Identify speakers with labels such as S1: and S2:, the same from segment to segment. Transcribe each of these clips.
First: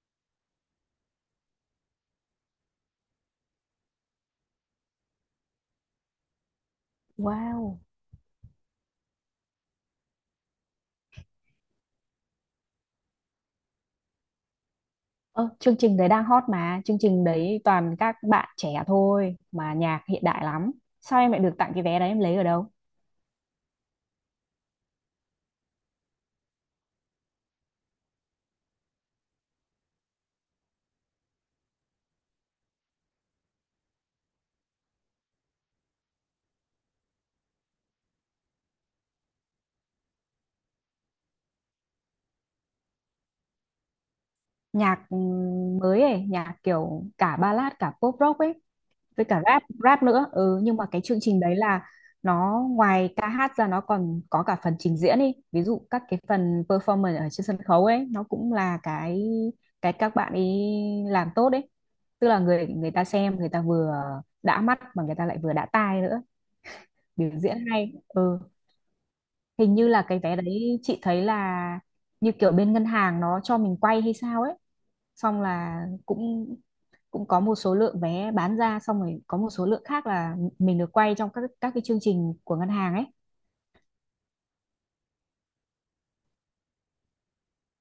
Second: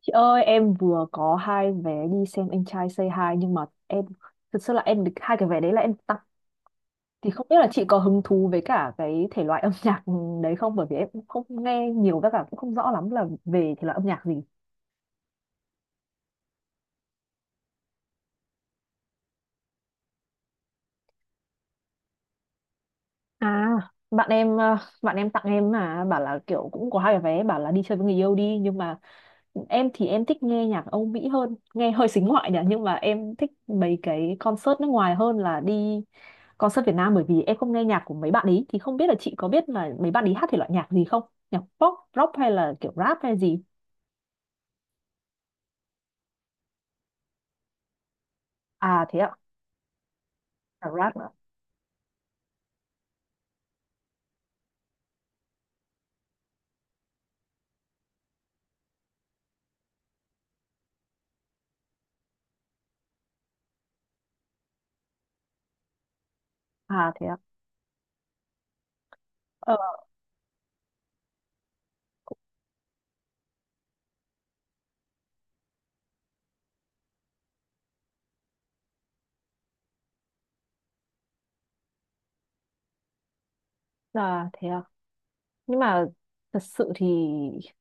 S1: Chị ơi, em vừa có 2 vé đi xem anh trai Say Hi nhưng mà em thực sự là em được 2 cái vé đấy là em tặng, thì không biết là
S2: Wow.
S1: chị có hứng thú với cả cái thể loại âm nhạc đấy không, bởi vì em cũng không nghe nhiều với cả cũng không rõ lắm là về thể loại âm nhạc gì.
S2: Ơ, chương trình đấy đang hot mà, chương trình đấy toàn các bạn trẻ thôi mà nhạc hiện đại lắm. Sao em lại được tặng cái vé đấy em lấy ở đâu?
S1: À, bạn em bạn em tặng em mà bảo là kiểu cũng có 2 cái vé, bảo là đi chơi với người yêu đi, nhưng mà em thì em thích nghe nhạc Âu Mỹ hơn, nghe hơi xính ngoại nhỉ, nhưng mà em thích mấy cái concert nước ngoài hơn là đi concert Việt Nam, bởi vì em không nghe nhạc của mấy bạn ấy, thì không biết là chị có biết là mấy bạn ấy hát thể loại nhạc gì không, nhạc pop rock hay là kiểu rap hay gì.
S2: Nhạc mới ấy, nhạc kiểu cả ballad cả pop rock ấy
S1: À thế
S2: với
S1: ạ.
S2: cả rap rap nữa. Ừ, nhưng mà
S1: À,
S2: cái
S1: rap
S2: chương
S1: ạ.
S2: trình đấy là nó ngoài ca hát ra nó còn có cả phần trình diễn đi. Ví dụ các cái phần performance ở trên sân khấu ấy nó cũng là cái các bạn ấy làm tốt đấy. Tức là người người ta xem người ta vừa đã mắt mà người ta lại vừa đã tai nữa,
S1: À thế
S2: biểu
S1: ạ.
S2: diễn hay. Ừ, hình
S1: Ờ,
S2: như là cái vé đấy chị thấy là như kiểu bên ngân hàng nó cho mình quay hay sao ấy, xong là cũng cũng có một số lượng vé bán ra xong rồi có một số lượng khác là mình được quay trong các cái chương trình của ngân hàng ấy.
S1: à thế ạ. Nhưng mà thật sự thì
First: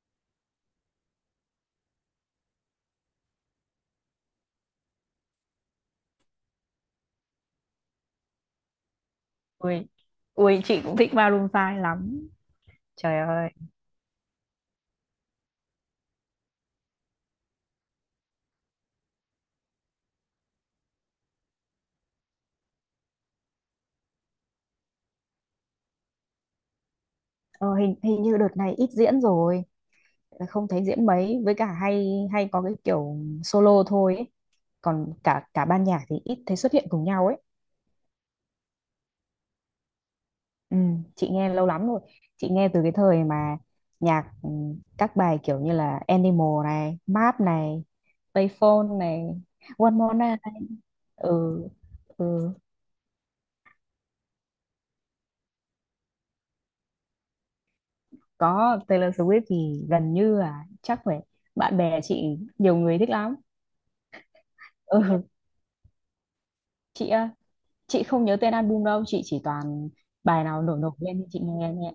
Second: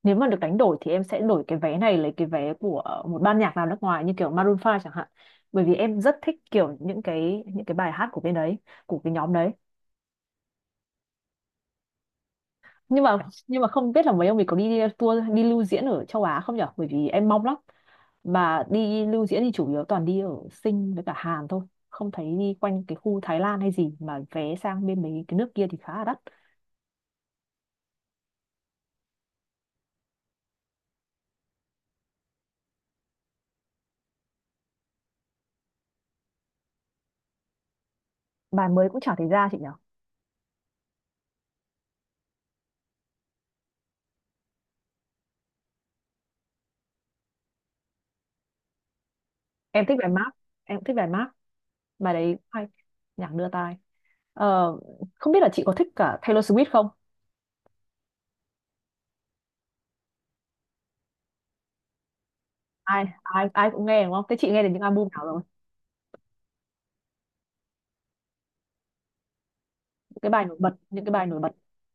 S1: nếu mà được đánh đổi thì em sẽ đổi cái vé này lấy cái vé của một ban nhạc nào nước ngoài như kiểu Maroon 5 chẳng hạn, bởi vì em rất thích kiểu những cái bài hát của bên đấy, của cái nhóm đấy.
S2: Ui, ui chị cũng thích Maroon 5 lắm.
S1: nhưng mà
S2: Trời ơi.
S1: nhưng mà không biết là mấy ông mình có đi tour đi lưu diễn ở châu Á không nhở, bởi vì em mong lắm, mà đi lưu diễn thì chủ yếu toàn đi ở Sing với cả Hàn thôi, không thấy đi quanh cái khu Thái Lan hay gì, mà vé sang bên mấy cái nước kia thì khá là đắt.
S2: Ờ, hình hình như đợt này ít diễn rồi, không thấy diễn mấy, với cả hay hay có cái kiểu solo thôi ấy. Còn cả cả ban nhạc thì ít thấy xuất hiện cùng nhau ấy.
S1: Bài mới cũng chả thấy ra chị nhở.
S2: Ừ, chị nghe lâu lắm rồi. Chị nghe từ cái thời mà nhạc các bài kiểu như là Animal này, Map này, Payphone này,
S1: Em
S2: One
S1: thích bài
S2: More
S1: Mark.
S2: Night này.
S1: Em cũng thích bài Mark,
S2: Ừ,
S1: bài đấy cũng
S2: ừ,
S1: hay, nhạc đưa tai. Ờ, không biết là chị có thích cả Taylor Swift không.
S2: có Taylor Swift thì gần như là chắc phải, bạn bè chị nhiều người
S1: Ai
S2: thích lắm.
S1: ai ai cũng nghe đúng không, thế chị nghe được những
S2: Ừ,
S1: album nào rồi,
S2: chị á, chị không nhớ tên album đâu, chị chỉ toàn
S1: những cái
S2: bài
S1: bài nổi
S2: nào
S1: bật,
S2: nổi nổi
S1: những cái
S2: lên thì
S1: bài nổi
S2: chị
S1: bật.
S2: nghe nhẹ.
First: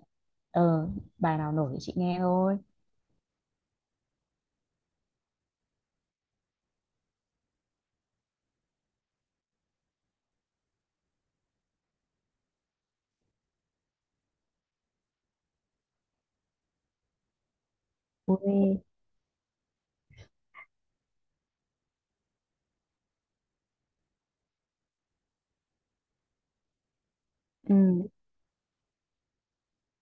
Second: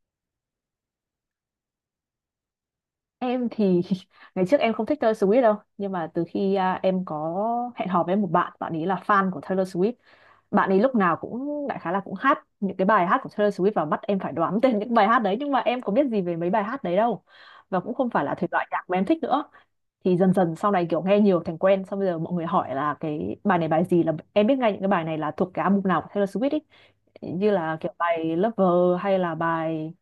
S2: Ờ, bài nào nổi thì chị nghe thôi.
S1: Em thì ngày trước em không thích Taylor Swift đâu, nhưng mà từ khi em có hẹn hò với một bạn, bạn ấy là fan của Taylor Swift, bạn ấy lúc nào cũng đại khái là cũng hát những cái bài hát của Taylor Swift và bắt em phải đoán tên những bài hát đấy, nhưng mà em có biết gì về mấy bài hát đấy đâu, và cũng không phải là thể loại
S2: Ui,
S1: nhạc mà em thích nữa. Thì dần dần sau này kiểu nghe nhiều thành quen, xong bây giờ mọi người hỏi là cái bài này bài gì là em biết ngay những cái bài này là thuộc cái album nào của Taylor Swift ấy, như
S2: ừ,
S1: là kiểu bài Lover hay là bài,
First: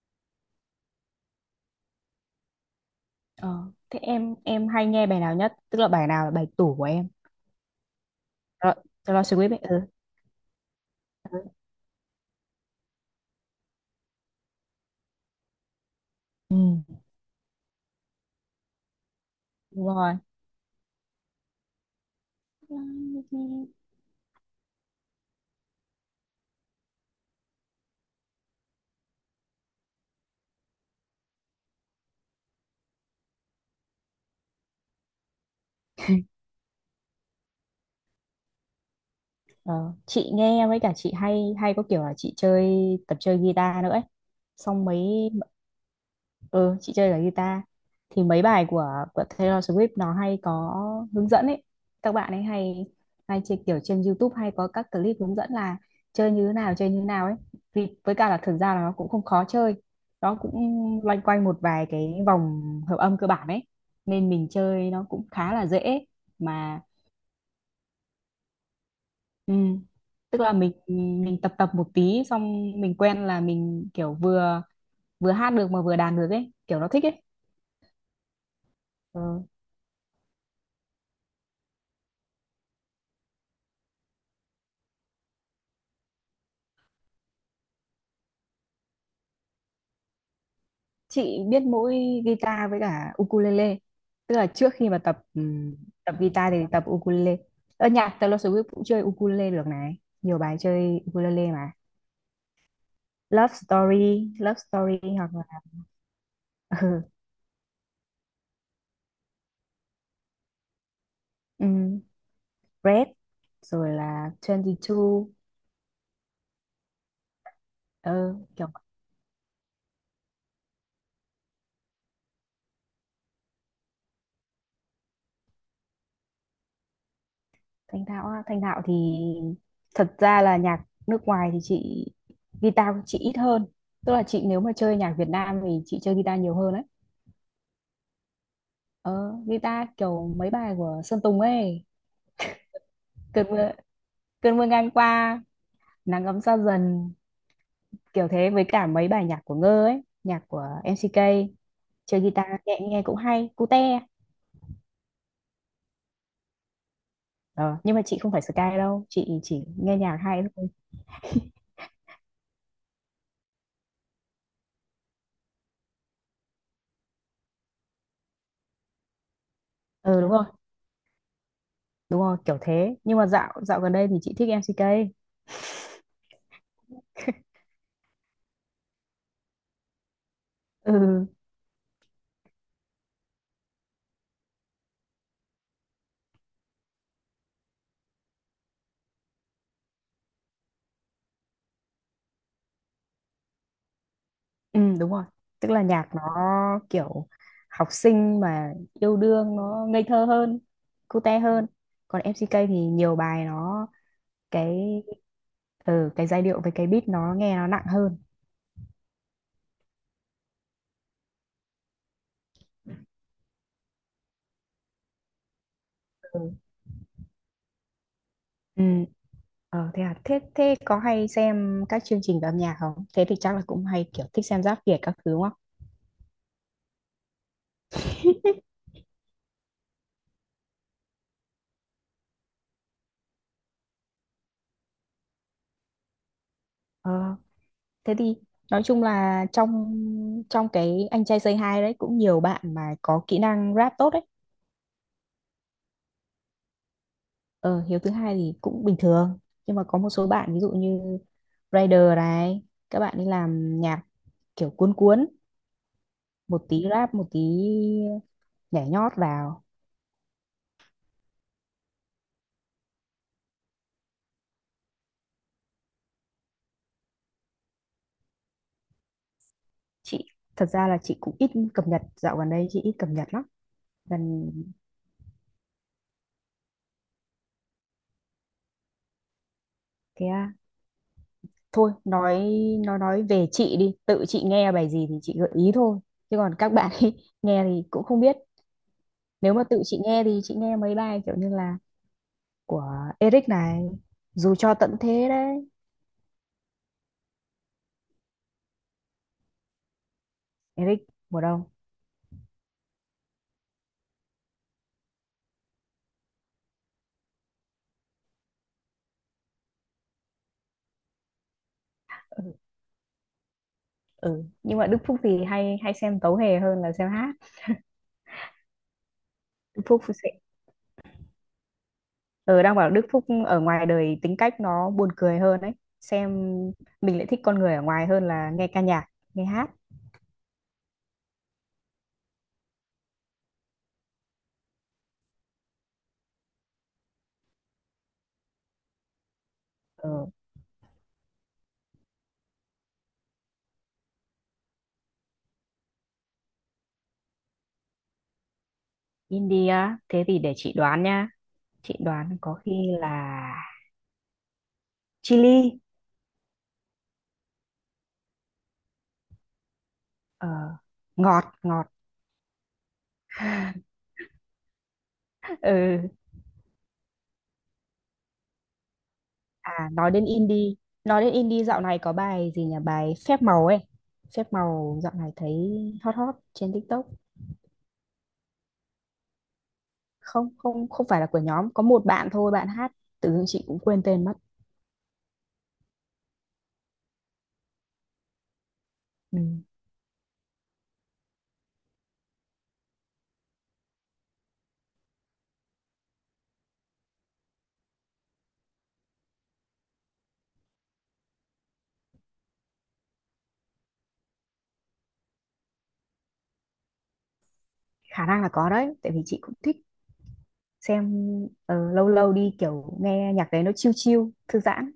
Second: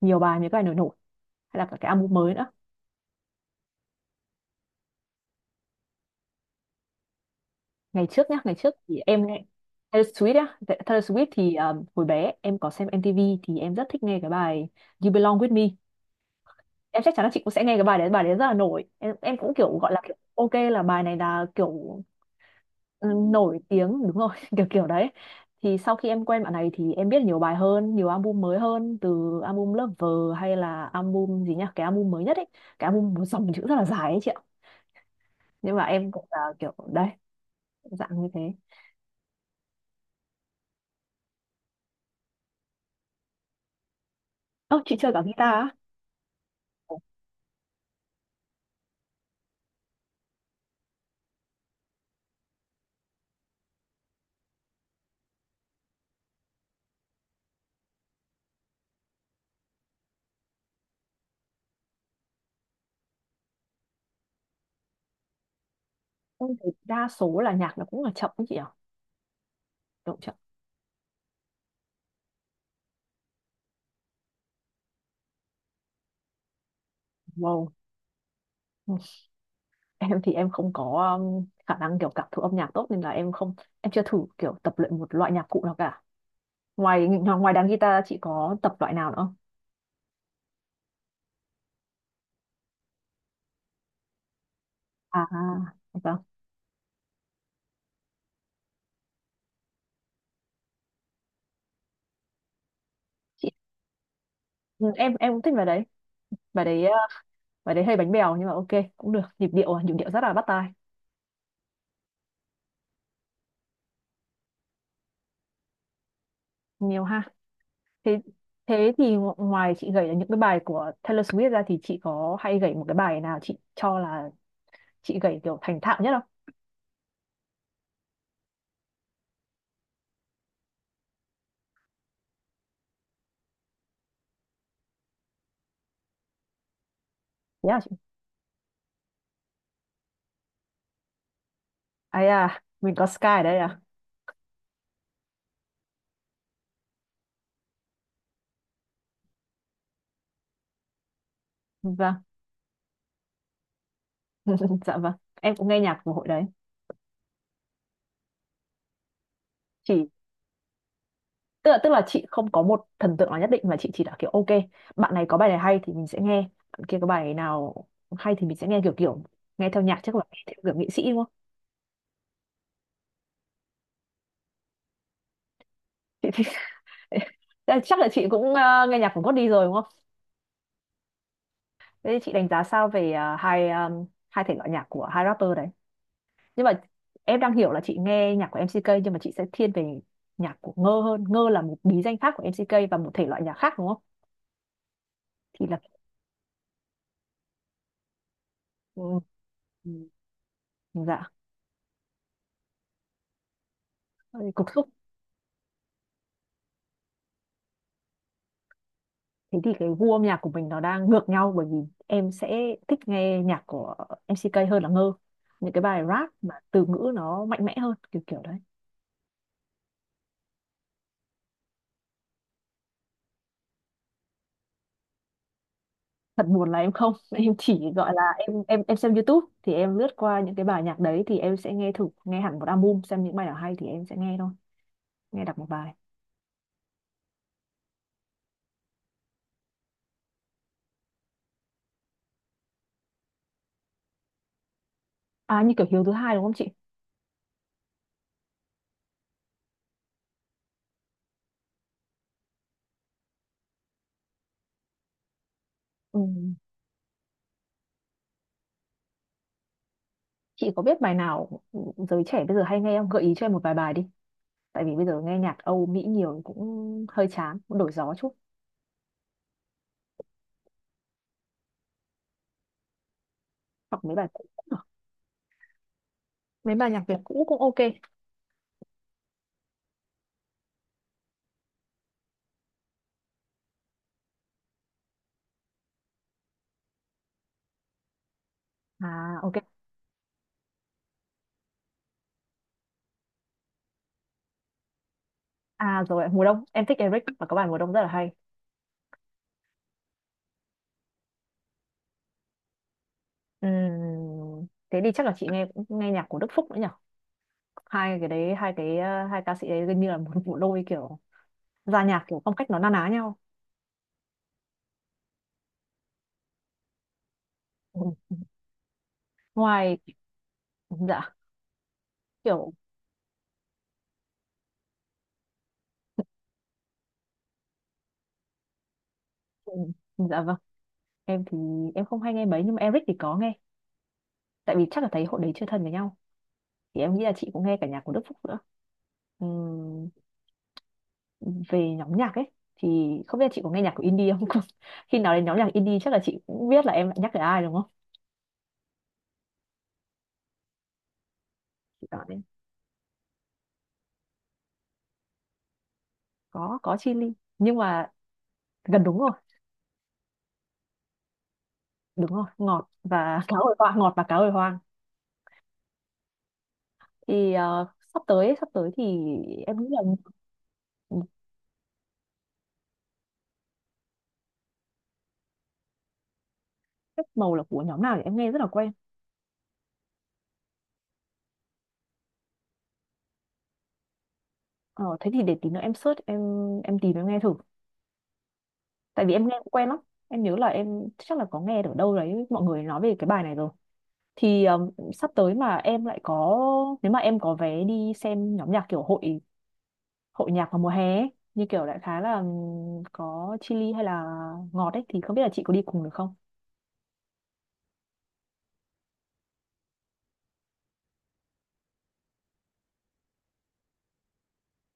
S1: nhiều bài, những cái bài nổi nổi, hay là cả cái album mới nữa.
S2: ờ, thế em hay nghe bài nào nhất? Tức là bài nào là bài tủ của em?
S1: Ngày trước
S2: Rồi,
S1: thì em
S2: Taylor
S1: nghe
S2: Swift ấy. Ừ,
S1: Taylor Swift á. Taylor Swift thì hồi bé em có xem MTV thì em rất thích nghe cái bài You Belong With Me.
S2: ừ,
S1: Em chắc chắn là chị cũng sẽ nghe cái bài đấy, bài đấy rất là nổi, em cũng kiểu
S2: đúng
S1: gọi là
S2: rồi.
S1: kiểu, ok là bài này là kiểu, ừ, nổi tiếng đúng rồi, kiểu kiểu đấy. Thì sau khi em quen bạn này thì em biết nhiều bài hơn, nhiều album mới hơn, từ album Lover hay là album gì nhá, cái album mới nhất ấy, cái album một dòng chữ rất là dài ấy chị ạ, nhưng mà em cũng là kiểu đấy, dạng như thế.
S2: Ờ, chị nghe với cả chị hay hay có kiểu là chị chơi tập chơi guitar nữa ấy.
S1: Ơ
S2: Xong
S1: chị
S2: mấy,
S1: chơi cả guitar á?
S2: ừ chị chơi cả guitar thì mấy bài của Taylor Swift nó hay có hướng dẫn ấy, các bạn ấy hay hay chơi kiểu trên YouTube hay có các clip hướng dẫn là chơi như thế nào chơi như thế nào ấy, vì với cả là thực ra là nó cũng không khó chơi, nó cũng loanh quanh một vài cái vòng hợp âm cơ bản ấy, nên mình chơi nó cũng khá là dễ
S1: Em thì
S2: mà.
S1: đa số là nhạc nó cũng là chậm ấy chị ạ.
S2: Ừ,
S1: Độ chậm.
S2: tức là mình tập tập một tí xong mình quen là mình kiểu vừa vừa hát được mà vừa đàn được ấy kiểu nó thích ấy.
S1: Wow.
S2: Ừ.
S1: Em thì em không có khả năng kiểu cảm thụ âm nhạc tốt nên là em không, em chưa thử kiểu tập luyện một loại nhạc cụ nào cả. Ngoài ngoài đàn guitar chị có tập loại nào nữa không?
S2: Chị biết mỗi guitar với cả ukulele, tức là trước khi mà tập
S1: À,
S2: tập
S1: vâng.
S2: guitar thì tập ukulele, ở nhạc Taylor Swift cũng chơi ukulele được này, nhiều bài chơi ukulele mà
S1: Chị,
S2: Love Story Love
S1: ừ,
S2: Story
S1: em
S2: hoặc
S1: em cũng
S2: là
S1: thích bài đấy, bài đấy,
S2: ừ,
S1: bài đấy hơi bánh bèo nhưng mà ok, cũng được, nhịp điệu rất là bắt tai.
S2: ừm, Red rồi là 22,
S1: Nhiều ha. Thế,
S2: ừ, kiểu.
S1: thế thì ngoài chị gảy là những cái bài của Taylor Swift ra thì chị có hay gảy một cái bài nào chị cho là chị gảy kiểu thành thạo nhất không?
S2: Thanh thạo á. Thanh thạo thì thật ra là nhạc nước ngoài thì chị guitar chị ít hơn, tức là chị nếu mà chơi nhạc Việt Nam thì chị chơi guitar nhiều hơn á.
S1: Thế. Yeah,
S2: Ờ, guitar kiểu mấy bài của Sơn Tùng ấy,
S1: ấy à, mình có Sky ở
S2: cơn
S1: đây
S2: mưa
S1: à.
S2: cơn mưa ngang qua, nắng ấm xa dần, kiểu thế, với cả mấy bài nhạc của Ngơ ấy, nhạc của MCK, chơi
S1: Vâng.
S2: guitar nhẹ nghe cũng hay cute.
S1: Dạ vâng, em cũng nghe nhạc của hội đấy.
S2: Ờ, nhưng mà chị không phải Sky đâu, chị chỉ nghe
S1: Chỉ,
S2: nhạc hay thôi.
S1: tức là chị không có một thần tượng nào nhất định, mà chị chỉ là kiểu ok, bạn này có bài này hay thì mình sẽ nghe, bạn kia có bài nào hay thì mình sẽ nghe, kiểu kiểu nghe theo nhạc, chắc
S2: Ừ
S1: là
S2: đúng
S1: nghe
S2: rồi,
S1: theo kiểu nghệ sĩ đúng không.
S2: đúng rồi kiểu thế, nhưng mà dạo dạo gần đây thì chị thích MCK.
S1: Chị thì thế là chắc là chị cũng nghe nhạc của Gót đi rồi đúng không.
S2: Ừ.
S1: Thế thì chị đánh giá sao về 2, 2 thể loại nhạc của 2 rapper đấy, nhưng mà em đang hiểu là chị nghe nhạc của MCK nhưng mà chị sẽ thiên về nhạc của Ngơ hơn, Ngơ là một bí danh khác của MCK và một thể loại nhạc khác đúng không.
S2: Ừ đúng rồi.
S1: Thì
S2: Tức
S1: là,
S2: là nhạc nó kiểu học sinh mà
S1: ừ,
S2: yêu đương nó
S1: ừ.
S2: ngây thơ hơn,
S1: Dạ.
S2: cute hơn. Còn MCK thì nhiều bài nó
S1: Cục
S2: cái,
S1: xúc.
S2: ừ, cái giai điệu với cái beat nó nghe nó nặng hơn.
S1: Thế thì cái gu âm nhạc của mình nó đang ngược nhau, bởi vì em sẽ thích nghe nhạc của MCK hơn là Ngơ, những cái bài rap
S2: Ừ.
S1: mà từ ngữ nó mạnh mẽ hơn, kiểu kiểu đấy.
S2: Ừ. Ờ, thế à, thế thế có hay xem các chương trình về âm nhạc không? Thế thì chắc là cũng hay kiểu thích xem Giáp Việt các thứ đúng không?
S1: Thật buồn là em không, em chỉ gọi là em, em xem YouTube thì em lướt qua những cái bài nhạc đấy, thì em sẽ nghe thử, nghe hẳn một album xem những bài nào hay thì em sẽ nghe thôi, nghe đọc một bài.
S2: Ờ, thế thì nói chung là trong trong cái anh trai Say Hi đấy cũng nhiều bạn mà có kỹ năng rap tốt đấy.
S1: À như kiểu Hiếu thứ hai đúng không chị?
S2: Ờ, hiếu thứ hai thì cũng bình thường, nhưng mà có một số bạn ví dụ như rider này, các bạn đi làm nhạc kiểu cuốn cuốn
S1: Ừ.
S2: một tí rap một tí nhảy nhót vào.
S1: Chị có biết bài nào, giới trẻ bây giờ hay nghe không? Gợi ý cho em một vài bài đi. Tại vì bây giờ nghe nhạc Âu Mỹ nhiều cũng hơi chán, cũng đổi gió chút.
S2: Chị thật ra là chị cũng ít cập nhật, dạo gần đây chị ít cập nhật lắm,
S1: Hoặc mấy bài
S2: gần
S1: cũ cũng được. Mấy bài nhạc Việt cũ cũng ok.
S2: cái thôi nói nói về chị đi, tự chị nghe bài gì thì chị gợi ý thôi, chứ còn các bạn ấy nghe thì cũng không biết.
S1: À
S2: Nếu
S1: ok.
S2: mà tự chị nghe thì chị nghe mấy bài kiểu như là của Eric này, dù cho tận thế đấy.
S1: À rồi, mùa đông. Em thích Eric và có bài mùa đông rất là hay.
S2: Eric mùa đông.
S1: Thế thì chắc là chị nghe nghe nhạc của Đức Phúc nữa nhỉ? Hai cái đấy, hai cái, hai ca sĩ đấy gần như là một bộ đôi, kiểu ra nhạc kiểu phong cách nó na ná nhau.
S2: Ừ. Nhưng mà Đức Phúc thì hay hay xem tấu hề hơn là xem hát.
S1: Ừ.
S2: Đức
S1: Ngoài.
S2: Phúc sẽ
S1: Dạ.
S2: ừ,
S1: Kiểu.
S2: đang bảo Đức Phúc ở ngoài đời tính cách nó buồn cười hơn đấy, xem mình lại thích con người ở ngoài hơn là nghe ca nhạc nghe hát.
S1: Ừ, dạ vâng, em thì em không hay nghe mấy nhưng mà Eric thì có nghe, tại vì chắc là thấy hội đấy chưa thân với nhau, thì em nghĩ là chị cũng nghe cả nhạc của Đức Phúc nữa.
S2: Ừ.
S1: Về nhóm nhạc ấy thì không biết là chị có nghe nhạc của indie không, khi nào đến nhóm nhạc indie chắc là chị cũng biết là em lại nhắc tới ai đúng không.
S2: India, thế thì để chị đoán nha, chị
S1: Chị đoán
S2: đoán
S1: đấy.
S2: có khi là chili.
S1: Có Chillies nhưng mà gần đúng rồi.
S2: Ờ, ngọt ngọt.
S1: Đúng rồi, ngọt và cá hồi hoang, ngọt và cá hồi hoang.
S2: Ừ.
S1: Thì sắp tới, sắp tới thì em nghĩ
S2: À
S1: là,
S2: nói đến indie, nói đến indie dạo này có bài gì nhỉ, bài phép màu ấy, phép màu dạo này thấy hot hot trên TikTok.
S1: Phép màu là của nhóm nào thì em nghe rất là quen.
S2: Không không không phải là của nhóm, có một bạn thôi bạn hát, tự dưng chị cũng quên tên mất.
S1: Ờ, thế thì để tí nữa em search, em tìm em nghe thử, tại vì
S2: Ừ.
S1: em nghe cũng quen lắm, em nhớ là em chắc là có nghe ở đâu đấy mọi người nói về cái bài này rồi. Thì sắp tới mà em lại có, nếu mà em có vé đi xem nhóm nhạc kiểu hội, hội nhạc vào mùa hè ấy, như kiểu đại khái là có Chillies hay là Ngọt ấy, thì không biết là chị có đi cùng được không.
S2: Khả năng là có đấy, tại vì chị cũng thích xem, ờ, lâu lâu đi kiểu nghe nhạc đấy nó chill chill thư giãn.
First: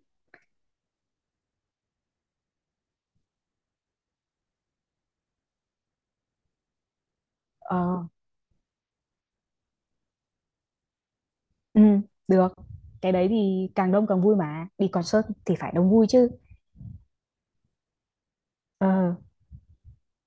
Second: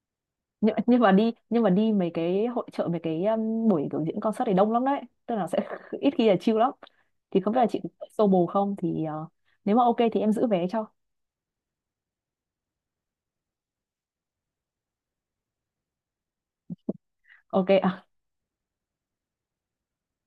S1: Nhưng mà đi mấy cái hội chợ, mấy cái buổi biểu diễn concert thì đông lắm đấy, tức là sẽ ít khi là chill lắm, thì không biết là chị có
S2: Ờ,
S1: solo không, thì nếu mà ok thì em giữ vé cho.
S2: ừ, được, cái đấy thì càng đông càng vui mà, đi concert thì phải đông vui chứ.
S1: Ok.
S2: Ờ.